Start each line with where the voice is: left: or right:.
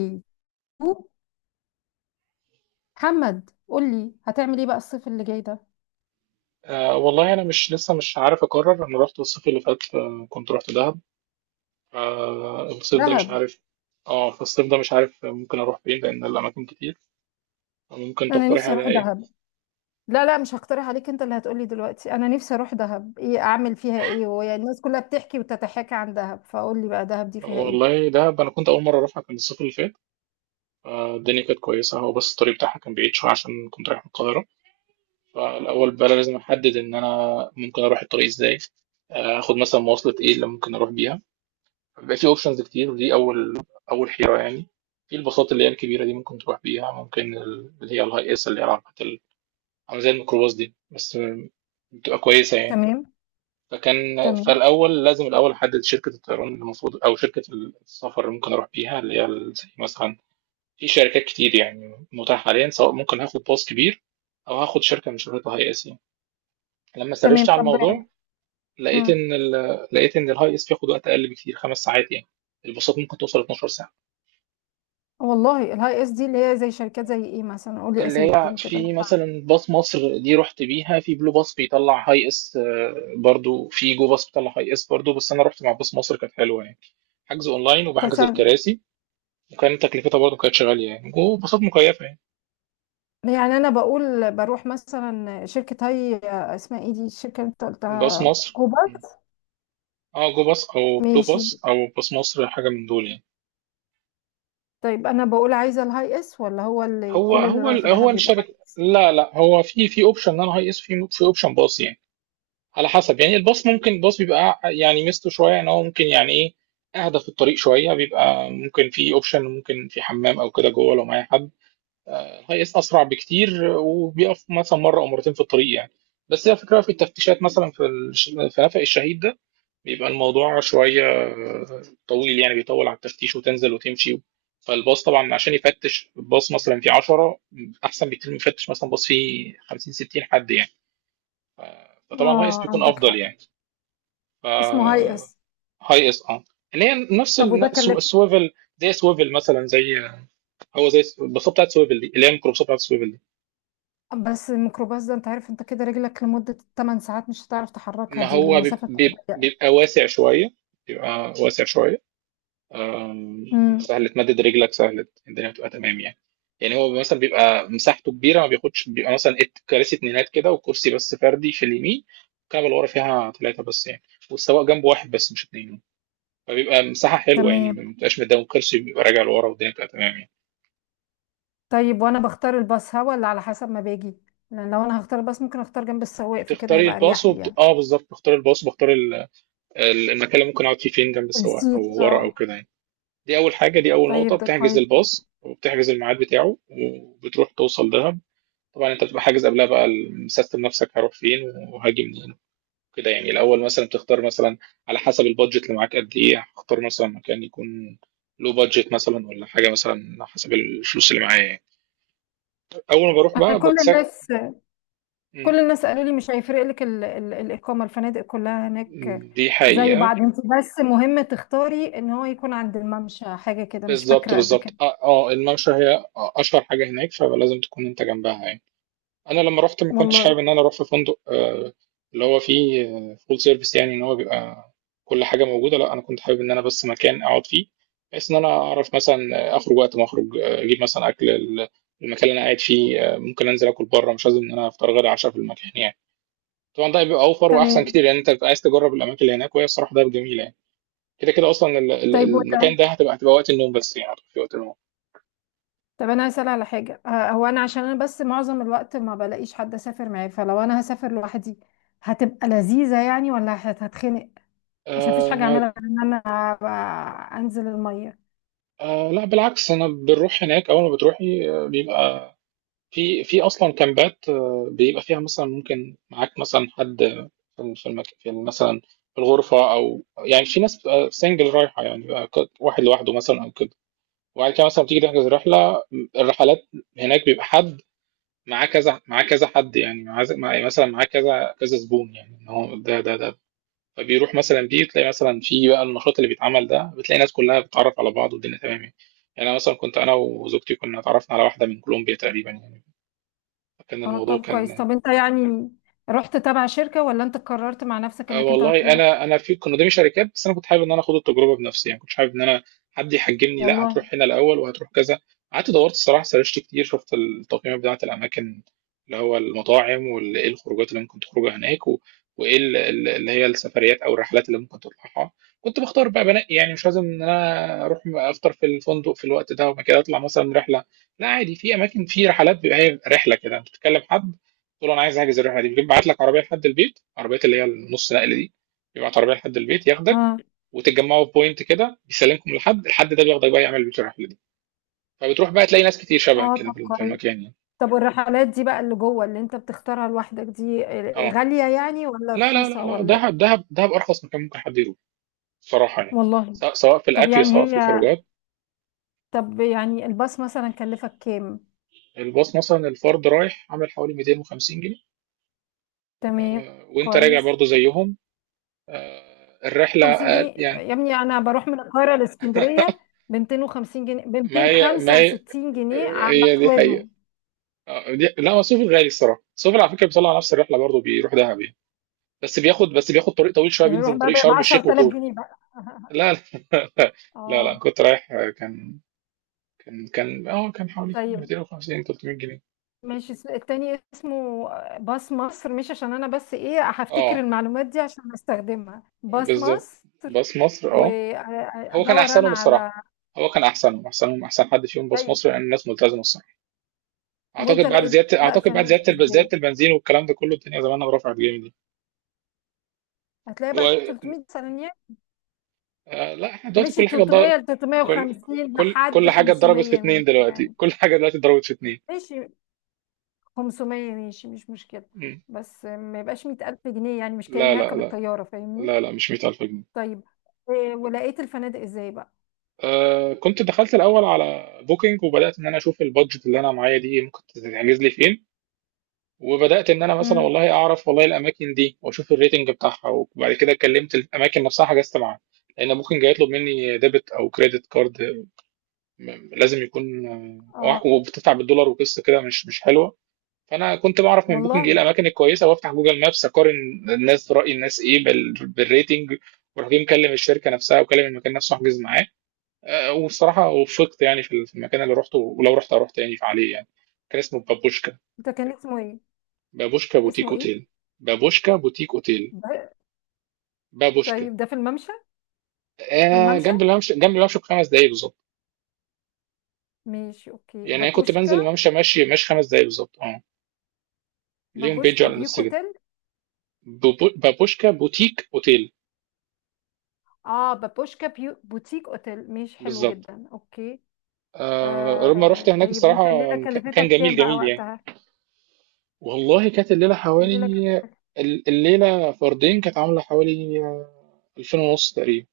left: إيه؟ محمد قول لي هتعمل ايه بقى الصيف اللي جاي ده.
right: والله انا مش لسه مش عارف اقرر. انا رحت الصيف اللي فات، كنت رحت دهب. الصيف ده مش
left: دهب،
right: عارف. اه فالصيف ده مش عارف ممكن اروح فين لان الاماكن كتير. ممكن
left: انا
right: تقترح
left: نفسي
right: على
left: اروح
right: ايه؟
left: دهب. لا لا، مش هقترح عليك، انت اللي هتقولي دلوقتي. انا نفسي اروح دهب، ايه اعمل فيها، ايه وهي الناس كلها بتحكي وتتحاكى عن دهب؟ فقول لي بقى دهب دي فيها ايه.
right: والله دهب انا كنت اول مره اروحها كان الصيف اللي فات، الدنيا كانت كويسه، هو بس الطريق بتاعها كان بعيد شويه عشان كنت رايح من القاهره. فالاول بقى لازم احدد ان انا ممكن اروح الطريق ازاي، اخد مثلا مواصله ايه اللي ممكن اروح بيها. بيبقى في اوبشنز كتير ودي اول حيره يعني. في الباصات اللي هي الكبيره دي ممكن تروح بيها، ممكن اللي هي الهاي اس، اللي هي العربيات عامله زي الميكروباص دي، بس بتبقى كويسه يعني.
left: تمام.
right: فكان
left: تمام.
right: فالاول لازم الاول احدد شركه الطيران اللي المفروض او شركه السفر اللي ممكن اروح بيها، زي مثلا، في شركات كتير يعني متاحه حاليا، سواء ممكن هاخد باص كبير او هاخد شركه من شركات الهاي اس يعني. لما
left: تمام.
right: سرشت على
left: طب
right: الموضوع لقيت
left: ها.
right: ان ال... لقيت ان الهاي اس بياخد وقت اقل بكتير، خمس ساعات يعني. الباصات ممكن توصل 12 ساعه.
left: والله الهاي اس دي اللي هي زي شركات زي ايه مثلا؟ قول لي
right: اللي
left: اسامي
right: هي
left: كده
right: في
left: لو تعرف.
right: مثلا باص مصر، دي رحت بيها، في بلو باص بيطلع هاي اس، برضو في جو باص بيطلع هاي اس برضو، بس انا رحت مع باص مصر، كانت حلوه يعني. حجز اونلاين
left: طب
right: وبحجز
left: سن-
right: الكراسي، وكان تكلفتها برضو كانت غاليه يعني، جو باصات مكيفه يعني.
left: يعني انا بقول بروح مثلا شركه هاي، اسمها ايه دي الشركه اللي انت
right: باص
left: قلتها؟
right: مصر.
left: كوبا.
right: اه، جو باص او بلو
left: ماشي.
right: باص او باص مصر، حاجه من دول يعني.
left: طيب انا بقول عايزه الهاي اس ولا هو اللي
right: هو
left: كل اللي
right: هو
left: رايح دهب بيبقى هاي
right: الشركه.
left: اس؟
right: لا لا، هو في اوبشن ان انا هاي اس، في اوبشن باص يعني، على حسب يعني. الباص ممكن بيبقى يعني ميزته شويه ان هو ممكن يعني ايه، اهدى في الطريق شويه. بيبقى ممكن في اوبشن، ممكن في حمام او كده جوه لو معايا حد. الهاي اس اسرع بكتير وبيقف مثلا مره او مرتين في الطريق يعني. بس هي الفكره في التفتيشات مثلا في في نفق الشهيد ده، بيبقى الموضوع شويه طويل يعني، بيطول على التفتيش وتنزل وتمشي. فالباص طبعا عشان يفتش باص مثلا فيه 10، احسن بكتير من يفتش مثلا باص فيه 50 60 حد يعني. فطبعا الهاي اس
left: اه،
right: بيكون
left: عندك
right: افضل
left: حق.
right: يعني.
left: اسمه هاي
right: آه.
left: اس.
right: هاي اس، اه، اللي هي نفس
left: طب وده كلف؟
right: السويفل، زي سويفل مثلا، زي آه، هو زي البساطه بتاعت سويفل دي، اللي هي الميكروبساطه بتاعت سويفل دي.
left: بس الميكروباص ده انت عارف، انت كده رجلك لمده 8 ساعات مش هتعرف تحركها،
right: ما
left: دي
right: هو
left: المسافه بتبقى ضيقه.
right: بيبقى واسع شويه، بيبقى واسع شويه. آم،
left: امم.
right: سهل تمدد رجلك، سهل، الدنيا بتبقى تمام يعني. يعني هو مثلا بيبقى مساحته كبيره، ما بياخدش. بيبقى مثلا كراسي اتنينات كده وكرسي بس فردي في اليمين، الكنبه اللي ورا فيها ثلاثه بس يعني، والسواق جنبه واحد بس مش اتنين. فبيبقى مساحه حلوه يعني،
left: تمام.
right: ما بتبقاش مدام كرسي بيبقى راجع لورا، والدنيا بتبقى تمام يعني.
left: طيب وانا بختار الباص ها ولا على حسب ما باجي؟ لان لو انا هختار الباص ممكن اختار جنب السواق فكده
right: بتختاري
left: هيبقى
right: الباص
left: اريح لي
right: وبت...
left: يعني.
right: اه بالظبط، بختار الباص وبختار المكان اللي ممكن اقعد فيه فين، جنب السواق او
left: نسيت،
right: ورا او
left: اه.
right: كده يعني. دي اول حاجه، دي اول نقطه،
left: طيب ده
right: بتحجز
left: كويس جدا.
right: الباص وبتحجز الميعاد بتاعه وبتروح توصل دهب. طبعا انت بتبقى حاجز قبلها بقى، مسستم نفسك هروح فين وهاجي منين كده يعني. الاول مثلا بتختار مثلا على حسب البادجت اللي معاك قد ايه، هختار مثلا مكان يكون، لو بادجت مثلا ولا حاجه، مثلا على حسب الفلوس اللي معايا يعني. اول ما بروح
left: انا
right: بقى
left: كل
right: بتسك.
left: الناس
right: م.
left: كل الناس قالوا لي مش هيفرق لك ال الإقامة، الفنادق كلها هناك
right: دي
left: زي
right: حقيقه.
left: بعض، انت بس مهم تختاري ان هو يكون عند الممشى، حاجة كده مش
right: بالظبط
left: فاكرة قد
right: بالظبط،
left: كده.
right: الممشى هي اشهر حاجه هناك، فلازم تكون انت جنبها يعني. انا لما رحت ما كنتش
left: والله.
right: حابب ان انا اروح في فندق، اللي هو فيه فول سيرفيس يعني، ان هو بيبقى كل حاجه موجوده. لا، انا كنت حابب ان انا بس مكان اقعد فيه، بحيث ان انا اعرف مثلا اخرج وقت ما اخرج، اجيب مثلا اكل المكان اللي انا قاعد فيه، ممكن انزل اكل بره، مش لازم ان انا افطر غدا عشاء في المكان يعني. طبعا ده بيبقى اوفر واحسن
left: تمام.
right: كتير، لان انت بتبقى عايز تجرب الاماكن اللي هناك، وهي الصراحه ده جميله يعني. كده كده اصلا
left: طيب
right: المكان
left: وده
right: ده هتبقى وقت النوم بس يعني، هتبقى في وقت النوم.
left: طب انا هسأل على حاجة. هو انا عشان انا بس معظم الوقت ما بلاقيش حد اسافر معاه، فلو انا هسافر لوحدي هتبقى لذيذة يعني ولا هتخنق؟ عشان مفيش حاجة
right: آه.
left: اعملها غير ان انا أبقى انزل المية.
right: لا بالعكس، انا بنروح هناك. اول ما بتروحي، بيبقى في اصلا كامبات، بيبقى فيها مثلا ممكن معاك مثلا حد في في المك... في مثلا في الغرفه، او يعني في ناس سنجل رايحه يعني، بيبقى واحد لوحده مثلا او كده. وبعد كده مثلا بتيجي تحجز رحله. الرحلات هناك بيبقى حد معاه كذا، معاه كذا حد يعني، معاه معاه- مثلا معاه كذا كذا زبون يعني، إن هو ده. فبيروح مثلا، دي تلاقي مثلا في بقى النشاط اللي بيتعمل ده، بتلاقي ناس كلها بتتعرف على بعض والدنيا تمام يعني. يعني انا مثلا كنت، انا وزوجتي كنا اتعرفنا على واحده من كولومبيا تقريبا يعني. كان
left: اه
right: الموضوع
left: طب كويس.
right: كان،
left: طب انت يعني رحت تبع شركة ولا انت قررت مع نفسك انك انت
right: والله
left: هتروح؟
right: انا في كنا قدامي شركات، بس انا كنت حابب ان انا اخد التجربه بنفسي يعني. كنت حابب ان انا حد يحجمني، لا
left: والله.
right: هتروح هنا الاول وهتروح كذا. قعدت دورت الصراحه، سرشت كتير، شفت التقييمات بتاعه الاماكن، اللي هو المطاعم وايه الخروجات اللي ممكن تخرجها هناك، وايه اللي هي السفريات او الرحلات اللي ممكن تطلعها. كنت بختار بقى، بنقي يعني. مش لازم ان انا اروح افطر في الفندق في الوقت ده وبعد كده اطلع مثلا رحله، لا عادي. في اماكن، في رحلات، بيبقى هي رحله كده انت بتتكلم حد، قلت له انا عايز احجز الرحله دي، بيبعت لك عربيه لحد البيت، عربيات اللي هي النص نقل دي، بيبعت عربيه لحد البيت ياخدك
left: ها.
right: وتتجمعوا في بوينت كده، بيسلمكم لحد الحد ده، بياخدك بقى يعمل بيك الرحله دي. فبتروح بقى تلاقي ناس كتير شبهك
left: اه
right: كده
left: طب
right: في
left: كويس.
right: المكان يعني.
left: طب والرحلات دي بقى اللي جوه اللي انت بتختارها لوحدك دي،
right: اه.
left: غالية يعني ولا
right: لا لا لا
left: رخيصة
right: لا،
left: ولا ايه؟
right: دهب دهب دهب ارخص مكان ممكن حد يروح صراحه يعني،
left: والله.
right: سواء في
left: طب
right: الاكل،
left: يعني
right: سواء في
left: هي
right: الخروجات.
left: طب يعني الباص مثلا كلفك كام؟
right: الباص مثلا الفرد رايح عامل حوالي 250 جنيه،
left: تمام.
right: وانت راجع
left: كويس.
right: برضو زيهم. الرحله
left: 50
right: أقل-
left: جنيه
right: يعني
left: يا ابني؟ انا بروح من القاهرة لاسكندرية ب 250 جنيه، ب
right: ما هي ما
left: 265
right: هي
left: جنيه على
right: هي دي
left: سويفل.
right: حقيقة. لا هو سوفل غالي الصراحه. سوفل على فكره بيطلع نفس الرحله برضه، بيروح دهب يعني، بس بياخد طريق طويل شويه،
left: يعني
right: بينزل
left: بروح
right: من
left: بقى
right: طريق
left: ب
right: شرم الشيخ
left: 10000
right: وطور.
left: جنيه بقى؟
right: لا لا لا, لا.
left: اه.
right: كنت رايح، كان حوالي
left: طيب
right: 250 300 جنيه.
left: ماشي. التاني اسمه باص مصر، مش عشان انا بس ايه، هفتكر
right: اه،
left: المعلومات دي عشان استخدمها. باص
right: بالظبط،
left: مصر.
right: باص مصر، اه. هو كان
left: وادور انا
right: احسنهم الصراحه.
left: على
right: هو كان احسنهم، احسن حد فيهم باص
left: طيب
right: مصر، لان الناس ملتزمه الصراحه.
left: وانت
right: اعتقد بعد
left: لقيت
right: زياده،
left: بقى الفنادق
right: زياده
left: ازاي؟
right: البنزين والكلام ده كله، الدنيا زمانها رفعت جامد يعني.
left: هتلاقي
right: هو
left: بقى 300 ثانية.
right: آه، لا احنا دلوقتي
left: مشي
right: كل حاجه ضرب،
left: 300 ل
right: كل
left: 350
right: كل
left: لحد
right: كل حاجه اتضربت في
left: 500
right: اتنين.
left: مين
right: دلوقتي
left: يعني.
right: كل حاجه دلوقتي اتضربت في اتنين.
left: ماشي. 500 ماشي، مش مشكلة.
right: مم.
left: بس ما يبقاش 100000 جنيه يعني، مش
right: لا
left: كأني
right: لا،
left: هركب الطيارة فاهمني.
right: مش 100000 جنيه.
left: طيب. ولقيت الفنادق ازاي بقى؟
right: آه كنت دخلت الاول على بوكينج وبدات ان انا اشوف البادجت اللي انا معايا دي ممكن تتحجز لي فين، وبدات ان انا مثلا
left: امم.
right: والله اعرف والله الاماكن دي، واشوف الريتنج بتاعها، وبعد كده كلمت الاماكن نفسها حجزت معاها. لان بوكينج هيطلب مني ديبت او كريدت كارد، لازم يكون.
left: اه
right: وبتدفع بالدولار وقصه كده، مش حلوه. فانا كنت بعرف من بوكينج ايه
left: والله.
right: الاماكن الكويسه، وافتح جوجل مابس اقارن الناس، راي الناس ايه بالريتنج، وراح جاي مكلم الشركه نفسها وكلم المكان نفسه احجز معاه. والصراحه وفقت يعني في المكان اللي رحته، ولو رحت اروح تاني عليه يعني. كان اسمه بابوشكا.
left: ده كان اسمه ايه؟
right: بابوشكا بوتيك
left: اسمه ايه؟
right: اوتيل. بابوشكا بوتيك اوتيل.
left: ده-
right: بابوشكا.
left: طيب ده في الممشى؟ في
right: آه،
left: الممشى.
right: جنب الممشى، بخمس دقايق بالظبط.
left: ماشي اوكي.
right: يعني انا كنت بنزل
left: بابوشكا.
right: الممشى ماشي ماشي خمس دقايق بالظبط، اه. ليهم بيج
left: بابوشكا
right: على
left: بيوك
right: الانستجرام.
left: اوتيل.
right: بابوشكا بوتيك اوتيل.
left: اه بابوشكا بيو بوتيك اوتيل. ماشي حلو
right: بالظبط.
left: جدا. اوكي.
right: آه لما رحت
left: آه
right: هناك
left: طيب وانت
right: الصراحة،
left: الليله
right: مكان
left: كلفتك
right: جميل
left: كام بقى
right: جميل يعني.
left: وقتها؟
right: والله كانت الليلة
left: الليله
right: حوالي،
left: كلفتك.
right: الليلة فردين كانت عاملة حوالي ألفين ونص تقريبا.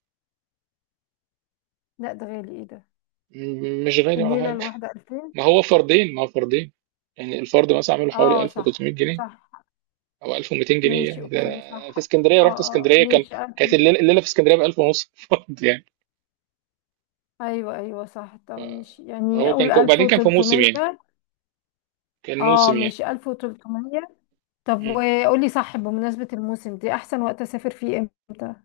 left: لا ده غالي، ايه ده؟
right: مش غالي ولا
left: الليله
right: حاجة.
left: الواحده 2000؟
right: ما هو فردين، يعني الفرد مثلا عامله حوالي
left: اه
right: 1300
left: صح.
right: جنيه
left: صح.
right: أو 1200 جنيه
left: ماشي
right: يعني ده.
left: اوكي.
right: أنا في
left: صح.
right: اسكندرية،
left: اه
right: رحت
left: اه
right: اسكندرية كان،
left: ماشي 1000.
right: كانت الليلة, الليلة في اسكندرية ب 1000 ونص فرد يعني.
left: ايوه ايوه صح. طب ماشي يعني، اقول
right: وبعدين كان في موسم
left: 1300.
right: يعني، كان
left: اه
right: موسم يعني.
left: ماشي 1300. طب
right: م.
left: وقولي صح، بمناسبة الموسم دي أحسن وقت أسافر فيه إمتى؟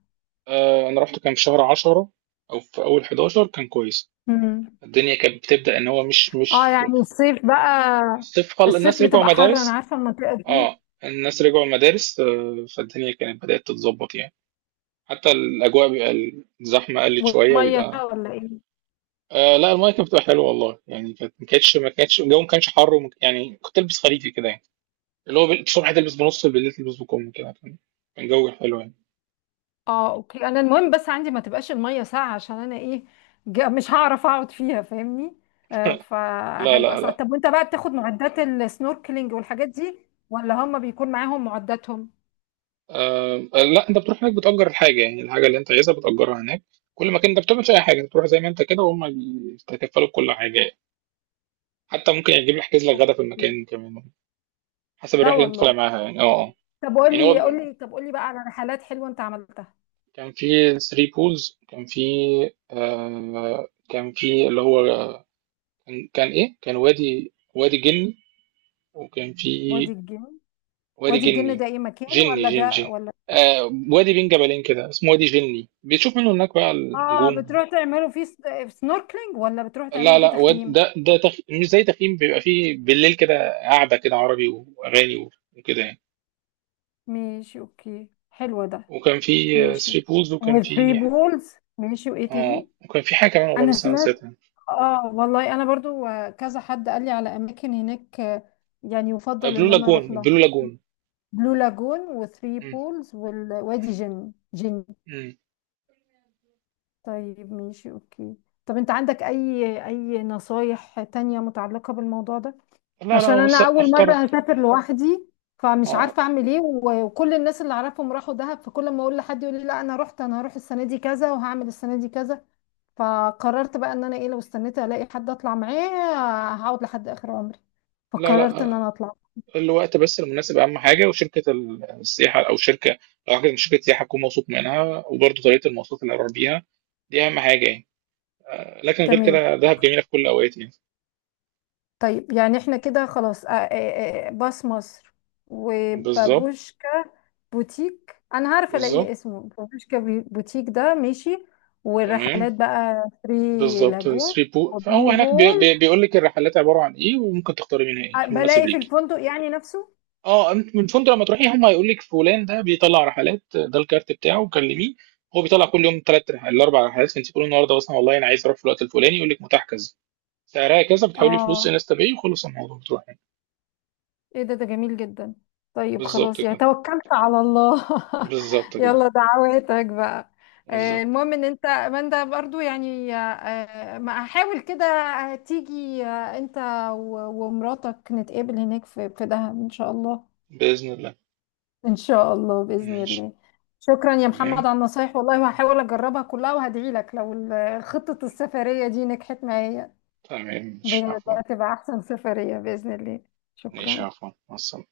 right: آه، أنا رحت كان في شهر 10 أو في أول 11، كان كويس.
left: مم.
right: الدنيا كانت بتبدأ ان هو
left: اه
right: مش.
left: يعني الصيف بقى؟
right: الصيف الناس
left: الصيف
right: رجعوا
left: بتبقى حر، أنا
right: مدارس.
left: عارفة المنطقة دي.
right: اه الناس رجعوا المدارس، فالدنيا كانت بدأت تتظبط يعني. حتى الأجواء بيبقى الزحمة قلت شوية
left: والمية
right: ويبقى.
left: ساقعة ولا إيه؟
right: آه، لا، المايه كانت بتبقى حلوه والله يعني. كانت ما كانتش الجو ما كانش حر يعني كنت البس خريفي كده يعني، اللي هو الصبح تلبس بنص، بالليل تلبس بكم كده. كان كان جو حلو يعني.
left: اه أوكي. أنا المهم بس عندي ما تبقاش المية ساقعة، عشان أنا إيه، مش هعرف أقعد فيها فاهمني؟
right: لا
left: فهيبقى
right: لا
left: صعب.
right: لا.
left: طب وأنت بقى بتاخد معدات السنوركلينج والحاجات دي ولا هم بيكون معاهم معداتهم؟
right: آه، لا انت بتروح هناك بتأجر الحاجة يعني، الحاجة اللي انت عايزها بتأجرها هناك. كل مكان انت بتعمل فيه اي حاجة بتروح زي ما انت كده، وهم بيتكفلوا بكل حاجة. حتى ممكن يجيب يحجز لك غدا في
left: أوكي.
right: المكان كمان، حسب
left: لا
right: الرحله اللي انت طالع
left: والله.
right: معاها يعني، اه آه.
left: طب
right: يعني هو
left: قولي قولي طب قولي بقى على رحلات حلوة أنت عملتها.
right: كان في 3 بولز، كان في، آه كان في اللي هو، كان وادي جني، وكان
left: وادي
right: في.
left: الجن.
right: وادي
left: وادي الجن
right: جني.
left: ده ايه، مكان ولا ده
right: جن.
left: ولا؟
right: آه وادي بين جبلين كده اسمه وادي جني، بتشوف منه هناك بقى
left: اه
right: النجوم.
left: بتروح تعملوا فيه سنوركلينج ولا بتروح
right: لا
left: تعملوا فيه
right: لا،
left: تخييم؟
right: مش زي تخييم. بيبقى فيه بالليل كده قاعده كده عربي واغاني وكده يعني.
left: ماشي اوكي، حلو ده.
right: وكان في
left: ماشي.
right: 3 بولز، وكان
left: وثري
right: في،
left: بولز ماشي، وايه
right: اه
left: تاني؟
right: وكان في حاجه كمان والله
left: انا
right: بس انا
left: سمعت.
right: نسيتها.
left: اه والله انا برضو، كذا حد قال لي على اماكن هناك يعني يفضل
right: بلو
left: ان انا
right: لاجون،
left: اروح لها. بلو لاجون وثري
right: مم.
left: بولز والوادي جن جن.
right: مم.
left: طيب ماشي اوكي. طب انت عندك اي نصايح تانية متعلقة بالموضوع ده؟
right: لا
left: عشان
right: لا، بص
left: انا اول مره
right: اختار،
left: هسافر لوحدي فمش
right: اه
left: عارفه اعمل ايه، وكل الناس اللي اعرفهم راحوا دهب، فكل ما اقول لحد يقول لي لا انا رحت انا هروح السنه دي كذا وهعمل السنه دي كذا، فقررت بقى ان انا ايه، لو استنيت الاقي حد اطلع معاه هقعد لحد اخر عمري،
right: لا لا
left: فقررت ان انا
right: آه،
left: اطلع.
right: الوقت بس المناسب اهم حاجه، وشركه السياحه او شركه، لو حاجه من شركه سياحه اكون موثوق منها، وبرضه طريقه المواصلات اللي هروح بيها، دي اهم حاجه يعني. لكن غير
left: تمام.
right: كده دهب جميله في كل الاوقات يعني.
left: طيب يعني احنا كده خلاص باص مصر
right: بالظبط
left: وبابوشكا بوتيك، انا عارفه الاقي
right: بالظبط.
left: اسمه بابوشكا بوتيك ده. ماشي.
right: تمام.
left: والرحلات بقى ثري
right: بالظبط.
left: لاجون
right: 3 بو، فهو
left: وبلو
right: هناك بي
left: هول.
right: بي بيقول لك الرحلات عباره عن ايه، وممكن تختاري منها ايه المناسب
left: بلاقي في
right: ليك.
left: الفندق يعني نفسه؟
right: اه انت من فندق لما تروحي هم هيقول لك فلان ده بيطلع رحلات، ده الكارت بتاعه، كلميه. هو بيطلع كل يوم ثلاث رحلات، الاربع رحلات، انت تقولي النهارده مثلا والله انا عايز اروح في الوقت الفلاني، يقول لك متاح كذا، سعرها كذا، بتحولي فلوس
left: اه.
right: انستا باي وخلص الموضوع بتروحي.
left: ايه ده جميل جدا. طيب
right: بالظبط
left: خلاص يعني،
right: كده.
left: توكلت على الله.
right: بالظبط كده.
left: يلا دعواتك بقى.
right: بالظبط.
left: المهم ان انت ماندا برضو يعني، ما احاول كده تيجي انت ومراتك نتقابل هناك في دهب ان شاء الله.
right: باذن الله.
left: ان شاء الله باذن
right: ماشي.
left: الله. شكرا يا محمد
right: تمام.
left: على النصايح والله، وهحاول اجربها كلها، وهدعي لك لو خطة السفرية دي نجحت معايا.
right: تمام مش
left: بجد
right: عفوا.
left: هتبقى احسن سفرية باذن الله.
right: ماشي
left: شكرا.
right: عفوا، مع السلامه.